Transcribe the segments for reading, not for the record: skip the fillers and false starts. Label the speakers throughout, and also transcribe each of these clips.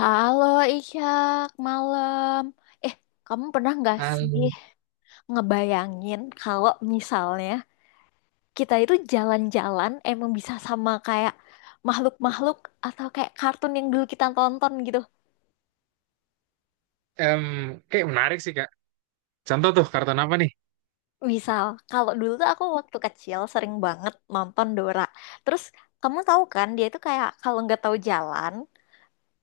Speaker 1: Halo Ishak, malam. Eh, kamu pernah nggak
Speaker 2: Hal,
Speaker 1: sih ngebayangin kalau misalnya kita itu jalan-jalan emang bisa sama kayak makhluk-makhluk atau kayak kartun yang dulu kita tonton gitu?
Speaker 2: em, kayak menarik sih Kak. Contoh tuh karton apa nih?
Speaker 1: Misal, kalau dulu tuh aku waktu kecil sering banget nonton Dora. Terus kamu tahu kan dia itu kayak kalau nggak tahu jalan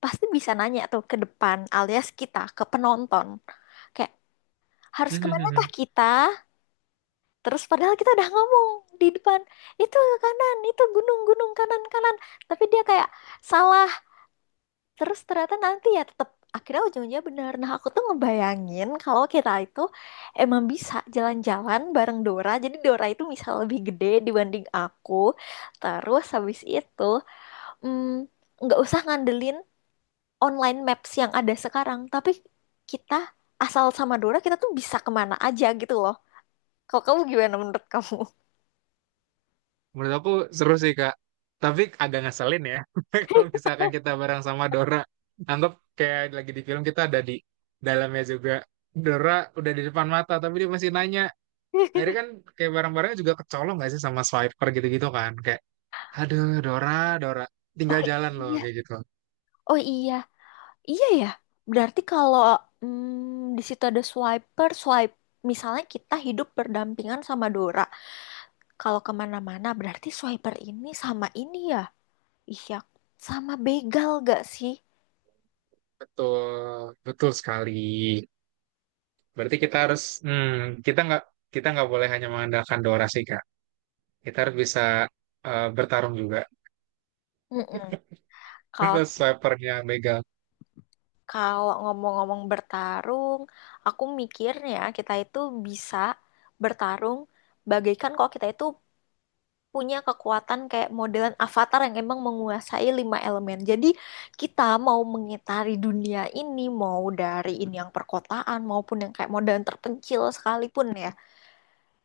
Speaker 1: pasti bisa nanya tuh ke depan alias kita ke penonton. Kayak harus kemana
Speaker 2: Hmm,
Speaker 1: kah kita? Terus padahal kita udah ngomong di depan, itu ke kanan, itu gunung-gunung kanan-kanan. Tapi dia kayak salah. Terus ternyata nanti ya tetap akhirnya ujung-ujungnya benar. Nah, aku tuh ngebayangin kalau kita itu emang bisa jalan-jalan bareng Dora. Jadi Dora itu bisa lebih gede dibanding aku. Terus habis itu mm, nggak usah ngandelin online maps yang ada sekarang, tapi kita asal sama Dora kita tuh bisa kemana aja gitu loh. Kalau kamu gimana menurut kamu?
Speaker 2: Menurut aku seru sih Kak. Tapi agak ngeselin ya. Kalau misalkan kita bareng sama Dora, anggap kayak lagi di film kita ada di dalamnya juga. Dora udah di depan mata, tapi dia masih nanya. Akhirnya kan kayak barang-barangnya juga kecolong gak sih sama swiper gitu-gitu kan? Kayak, aduh Dora, Dora,
Speaker 1: Oh
Speaker 2: tinggal jalan loh
Speaker 1: iya,
Speaker 2: kayak gitu.
Speaker 1: oh iya, iya ya. Berarti kalau di situ ada swiper, swipe. Misalnya kita hidup berdampingan sama Dora. Kalau kemana-mana, berarti swiper ini sama ini ya. Iya, sama begal gak sih?
Speaker 2: Betul, betul sekali. Berarti kita harus, kita nggak kita nggak boleh hanya mengandalkan Dora sih Kak. Kita harus bisa bertarung juga.
Speaker 1: Mm-mm. Kalau
Speaker 2: Terus swipernya begal.
Speaker 1: kalau ngomong-ngomong bertarung, aku mikirnya kita itu bisa bertarung bagaikan kalau kita itu punya kekuatan kayak modelan avatar yang emang menguasai lima elemen. Jadi kita mau mengitari dunia ini, mau dari ini yang perkotaan maupun yang kayak modelan terpencil sekalipun ya,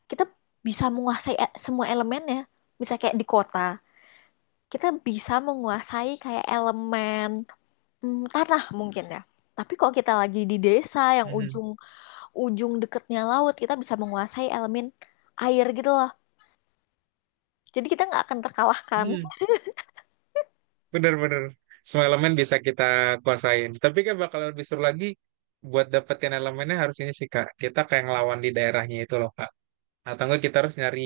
Speaker 1: kita bisa menguasai semua elemennya. Bisa kayak di kota, kita bisa menguasai kayak elemen tanah mungkin ya. Tapi kalau kita lagi di desa yang
Speaker 2: Hmm.
Speaker 1: ujung-ujung deketnya laut, kita bisa menguasai elemen air gitu loh. Jadi kita nggak akan terkalahkan.
Speaker 2: Hmm. Bener-bener. Semua elemen bisa kita kuasain. Tapi kan bakal lebih seru lagi buat dapetin elemennya harus ini sih Kak. Kita kayak ngelawan di daerahnya itu loh Kak. Atau enggak kita harus nyari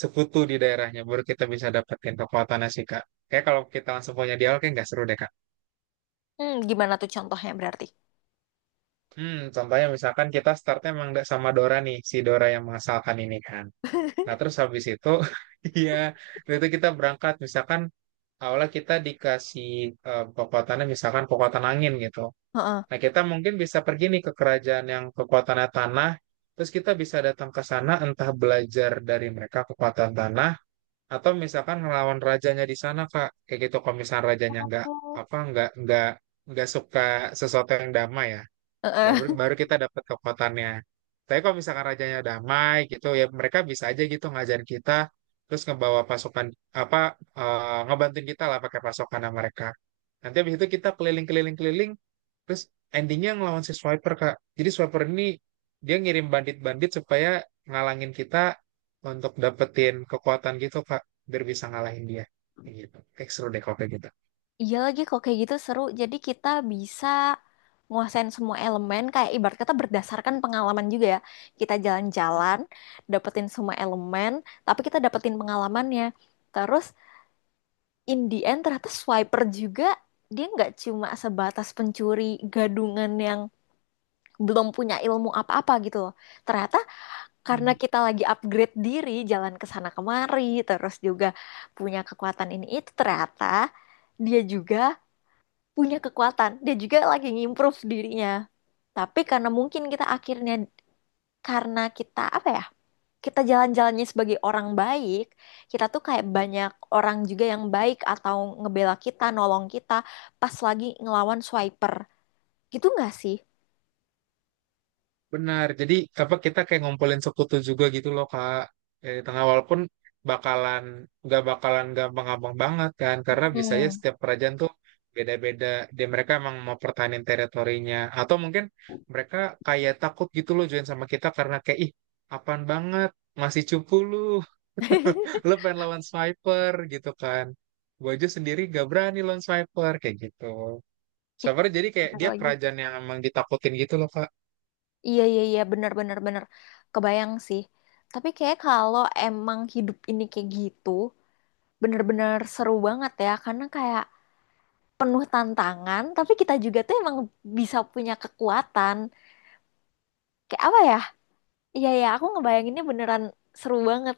Speaker 2: sekutu di daerahnya baru kita bisa dapetin kekuatannya sih Kak. Kayak kalau kita langsung punya dialog kayak nggak seru deh Kak.
Speaker 1: Gimana tuh contohnya berarti?
Speaker 2: Contohnya misalkan kita startnya emang nggak sama Dora nih, si Dora yang mengasalkan ini kan. Nah terus habis itu, iya, waktu itu kita berangkat. Misalkan awalnya kita dikasih kekuatannya misalkan kekuatan angin gitu.
Speaker 1: Heeh.
Speaker 2: Nah kita mungkin bisa pergi nih ke kerajaan yang kekuatannya tanah. Terus kita bisa datang ke sana entah belajar dari mereka kekuatan tanah atau misalkan ngelawan rajanya di sana Kak. Kayak gitu kalau misalnya rajanya nggak
Speaker 1: Oh,
Speaker 2: apa nggak suka sesuatu yang damai ya. Ya,
Speaker 1: heeh.
Speaker 2: baru baru kita dapat kekuatannya. Tapi kalau misalkan rajanya damai gitu ya mereka bisa aja gitu ngajarin kita terus ngebawa pasukan apa ngebantuin kita lah pakai pasukan mereka. Nanti habis itu kita keliling-keliling-keliling terus endingnya ngelawan si Swiper Kak. Jadi Swiper ini dia ngirim bandit-bandit supaya ngalangin kita untuk dapetin kekuatan gitu Kak biar bisa ngalahin dia. Kayak gitu. Kayak seru deh kalau kayak
Speaker 1: Iya lagi kok kayak gitu seru. Jadi kita bisa nguasain semua elemen kayak ibarat kata berdasarkan pengalaman juga ya. Kita jalan-jalan, dapetin semua elemen, tapi kita dapetin pengalamannya. Terus in the end ternyata swiper juga dia nggak cuma sebatas pencuri gadungan yang belum punya ilmu apa-apa gitu loh. Ternyata karena
Speaker 2: gitu.
Speaker 1: kita lagi upgrade diri, jalan ke sana kemari, terus juga punya kekuatan ini itu ternyata dia juga punya kekuatan, dia juga lagi ngimprove dirinya. Tapi karena mungkin kita akhirnya karena kita apa ya? Kita jalan-jalannya sebagai orang baik, kita tuh kayak banyak orang juga yang baik atau ngebela kita, nolong kita pas lagi ngelawan swiper. Gitu nggak sih?
Speaker 2: Benar. Jadi apa kita kayak ngumpulin sekutu juga gitu loh Kak. Di tengah walaupun bakalan nggak bakalan gampang-gampang banget kan karena biasanya
Speaker 1: Hmm.
Speaker 2: setiap kerajaan tuh beda-beda. Mereka emang mau pertahanin teritorinya atau mungkin mereka kayak takut gitu loh join sama kita karena kayak ih, apaan banget, masih cupu lu. Lu pengen lawan sniper gitu kan. Gue aja sendiri gak berani lawan sniper kayak gitu.
Speaker 1: Ih,
Speaker 2: Sniper jadi kayak
Speaker 1: bener
Speaker 2: dia
Speaker 1: lagi.
Speaker 2: kerajaan yang emang ditakutin gitu loh.
Speaker 1: Iya, iya, iya, bener, bener, bener, kebayang sih. Tapi kayak kalau emang hidup ini kayak gitu bener-bener seru banget ya karena kayak penuh tantangan tapi kita juga tuh emang bisa punya kekuatan. Kayak apa ya? Iya, iya, aku ngebayanginnya beneran seru banget.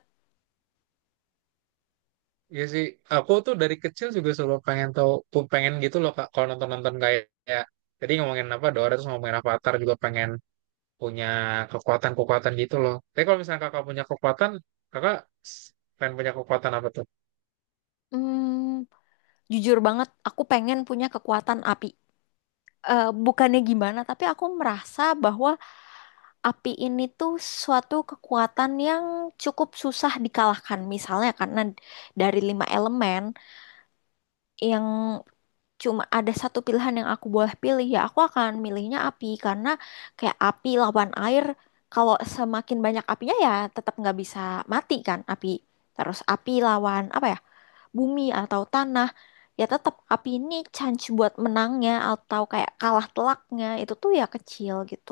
Speaker 2: Iya sih, aku tuh dari kecil juga selalu pengen tahu, tuh pengen gitu loh Kak. Kalau nonton-nonton kayak, tadi ngomongin apa Dora terus ngomongin Avatar juga pengen punya kekuatan-kekuatan gitu loh. Tapi kalau misalnya Kakak punya kekuatan, Kakak s- pengen punya kekuatan apa tuh?
Speaker 1: Hmm, jujur banget aku pengen punya kekuatan api. Eh, bukannya gimana tapi aku merasa bahwa api ini tuh suatu kekuatan yang cukup susah dikalahkan. Misalnya karena dari lima elemen yang cuma ada satu pilihan yang aku boleh pilih ya aku akan milihnya api karena kayak api lawan air kalau semakin banyak apinya ya tetap nggak bisa mati kan api, terus api lawan apa ya, bumi atau tanah, ya tetap api ini chance buat menangnya atau kayak kalah telaknya itu tuh ya kecil gitu.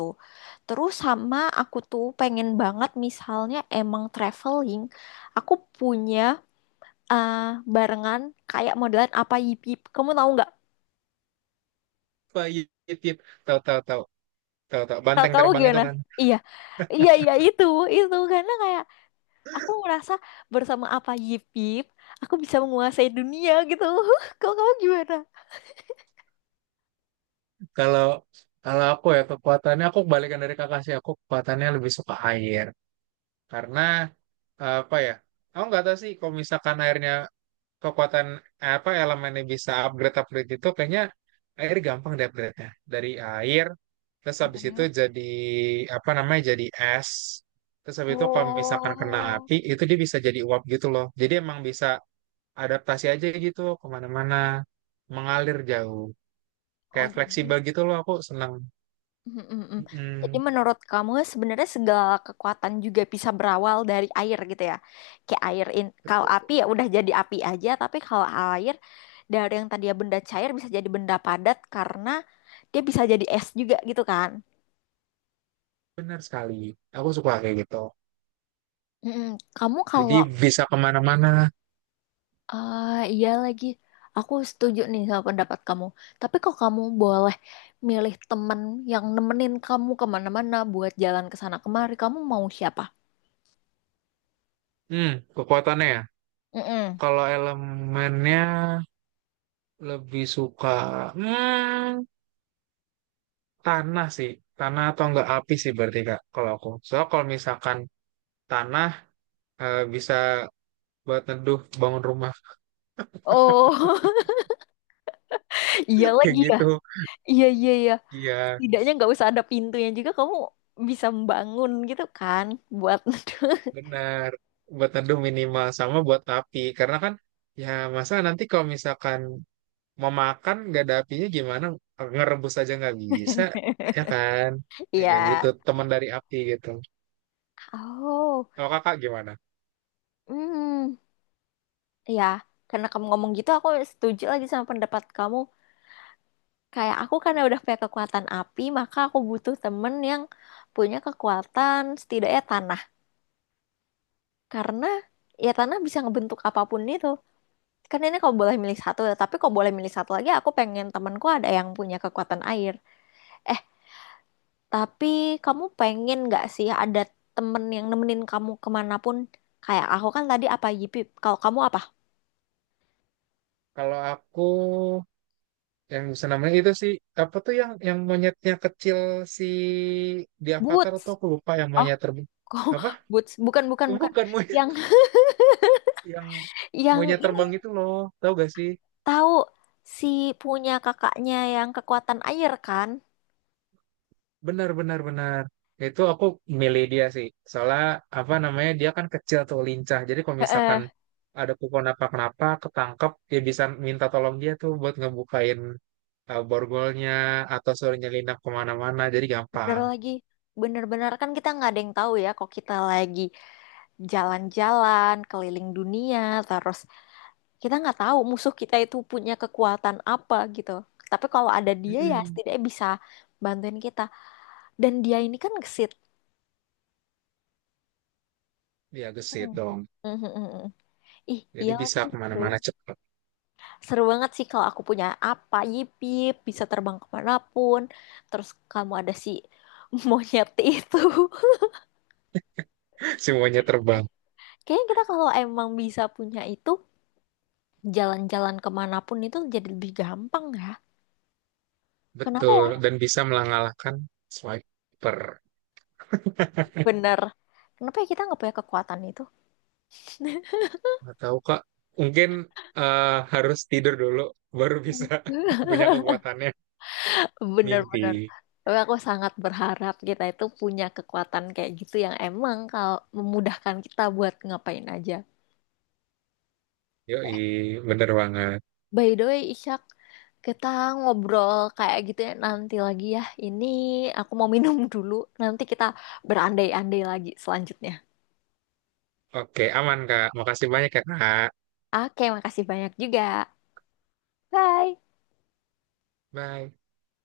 Speaker 1: Terus sama aku tuh pengen banget misalnya emang traveling aku punya eh, barengan kayak modelan apa yip yip, kamu tahu nggak?
Speaker 2: Pahit, tahu tahu tahu tahu tahu
Speaker 1: Kalau
Speaker 2: banteng
Speaker 1: kamu
Speaker 2: terbang itu
Speaker 1: gimana?
Speaker 2: kan.
Speaker 1: Iya, iya, iya itu, karena kayak aku merasa bersama apa Yip Yip, aku bisa menguasai dunia gitu. Kalau kamu gimana?
Speaker 2: Kalau kalau aku ya kekuatannya aku kebalikan dari Kakak sih. Aku kekuatannya lebih suka air karena apa ya? Aku nggak tahu sih kalau misalkan airnya kekuatan apa elemennya bisa upgrade upgrade itu kayaknya air gampang deh upgrade-nya. Dari air terus habis itu
Speaker 1: Mm-mm.
Speaker 2: jadi apa namanya, jadi es. Terus habis itu kalau misalkan kena
Speaker 1: Oh,
Speaker 2: api itu dia bisa jadi uap gitu loh. Jadi emang bisa adaptasi aja gitu kemana-mana, mengalir jauh,
Speaker 1: oh,
Speaker 2: kayak
Speaker 1: jadi,
Speaker 2: fleksibel gitu loh, aku senang.
Speaker 1: mm-mm-mm. Jadi
Speaker 2: Mm,
Speaker 1: menurut kamu sebenarnya segala kekuatan juga bisa berawal dari air gitu ya? Kayak air in, kalau
Speaker 2: Betul,
Speaker 1: api ya udah jadi api aja, tapi kalau air dari yang tadi ya benda cair bisa jadi benda padat karena dia bisa jadi es juga gitu kan?
Speaker 2: benar sekali, aku suka kayak gitu,
Speaker 1: Mm-mm. Kamu kalau
Speaker 2: jadi bisa kemana-mana.
Speaker 1: ah, iya lagi. Aku setuju nih sama pendapat kamu. Tapi kalau kamu boleh milih temen yang nemenin kamu kemana-mana buat jalan ke sana kemari, kamu mau siapa?
Speaker 2: hmm Kekuatannya ya,
Speaker 1: Mm-mm.
Speaker 2: kalau elemennya lebih suka hmm, tanah sih. Tanah atau enggak api sih berarti Kak kalau aku. Soalnya kalau misalkan tanah bisa buat neduh bangun rumah
Speaker 1: Oh, iya
Speaker 2: kayak
Speaker 1: lagi ya.
Speaker 2: gitu.
Speaker 1: Iya, iya, iya.
Speaker 2: Iya,
Speaker 1: Setidaknya nggak usah ada pintunya juga kamu bisa membangun gitu kan buat
Speaker 2: benar. Buat neduh minimal sama buat api karena kan ya masa nanti kalau misalkan mau makan nggak ada apinya gimana, ngerebus aja nggak bisa ya kan. Oke,
Speaker 1: iya.
Speaker 2: butuh teman dari api gitu.
Speaker 1: Oh,
Speaker 2: Kalau Kakak gimana?
Speaker 1: hmm, ya. Karena kamu ngomong gitu, aku setuju lagi sama pendapat kamu. Kayak aku karena udah punya kekuatan api, maka aku butuh temen yang punya kekuatan setidaknya tanah. Karena ya tanah bisa ngebentuk apapun itu. Kan ini kau boleh milih satu, ya, tapi kau boleh milih satu lagi, aku pengen temenku ada yang punya kekuatan air. Eh, tapi kamu pengen nggak sih ada temen yang nemenin kamu kemanapun? Kayak aku kan tadi apa Yipip, kalau kamu apa?
Speaker 2: Kalau aku yang senamnya itu sih, apa tuh, yang monyetnya kecil, si di Avatar
Speaker 1: Boots.
Speaker 2: tuh aku lupa, yang
Speaker 1: Oh,
Speaker 2: monyet terbang
Speaker 1: kok
Speaker 2: apa,
Speaker 1: boots? Bukan, bukan, bukan.
Speaker 2: bukan monyet,
Speaker 1: Yang
Speaker 2: yang
Speaker 1: yang
Speaker 2: monyet terbang itu loh, tau gak sih?
Speaker 1: tahu si punya kakaknya yang kekuatan air kan?
Speaker 2: Benar benar benar, itu aku milih dia sih. Soalnya apa namanya, dia kan kecil tuh lincah, jadi kalau misalkan
Speaker 1: Heeh.
Speaker 2: ada kupon apa kenapa ketangkep dia bisa minta tolong dia tuh buat ngebukain borgolnya atau suruh nyelinap kemana-mana, jadi
Speaker 1: Bener
Speaker 2: gampang.
Speaker 1: lagi, bener-bener kan kita nggak ada yang tahu ya kok kita lagi jalan-jalan keliling dunia, terus kita nggak tahu musuh kita itu punya kekuatan apa gitu. Tapi kalau ada dia ya
Speaker 2: mm
Speaker 1: setidaknya bisa bantuin kita. Dan dia ini kan gesit.
Speaker 2: Dia
Speaker 1: Hmm.
Speaker 2: gesit dong.
Speaker 1: Mhm, mhm, mhm. Ih,
Speaker 2: Jadi
Speaker 1: iya lagi
Speaker 2: bisa
Speaker 1: seru.
Speaker 2: kemana-mana cepat.
Speaker 1: Seru banget sih kalau aku punya apa, yip yip, bisa terbang kemanapun. Terus kamu ada si monyet itu.
Speaker 2: Semuanya terbang.
Speaker 1: Kayaknya kita kalau emang bisa punya itu, jalan-jalan kemanapun itu jadi lebih gampang ya. Kenapa
Speaker 2: Betul.
Speaker 1: ya?
Speaker 2: Dan bisa mengalahkan swiper.
Speaker 1: Bener. Kenapa ya kita nggak punya kekuatan itu?
Speaker 2: Nggak tahu, Kak. Mungkin harus tidur dulu. Baru bisa
Speaker 1: Hmm.
Speaker 2: punya kekuatannya.
Speaker 1: Bener-bener.
Speaker 2: Mimpi.
Speaker 1: Tapi aku sangat berharap kita itu punya kekuatan kayak gitu yang emang kalau memudahkan kita buat ngapain aja.
Speaker 2: Yoi. Bener banget.
Speaker 1: By the way, Ishak, kita ngobrol kayak gitu ya nanti lagi ya. Ini aku mau minum dulu. Nanti kita berandai-andai lagi selanjutnya.
Speaker 2: Oke, aman, Kak. Makasih banyak ya, Kak.
Speaker 1: Oke, makasih banyak juga. Bye.
Speaker 2: Bye.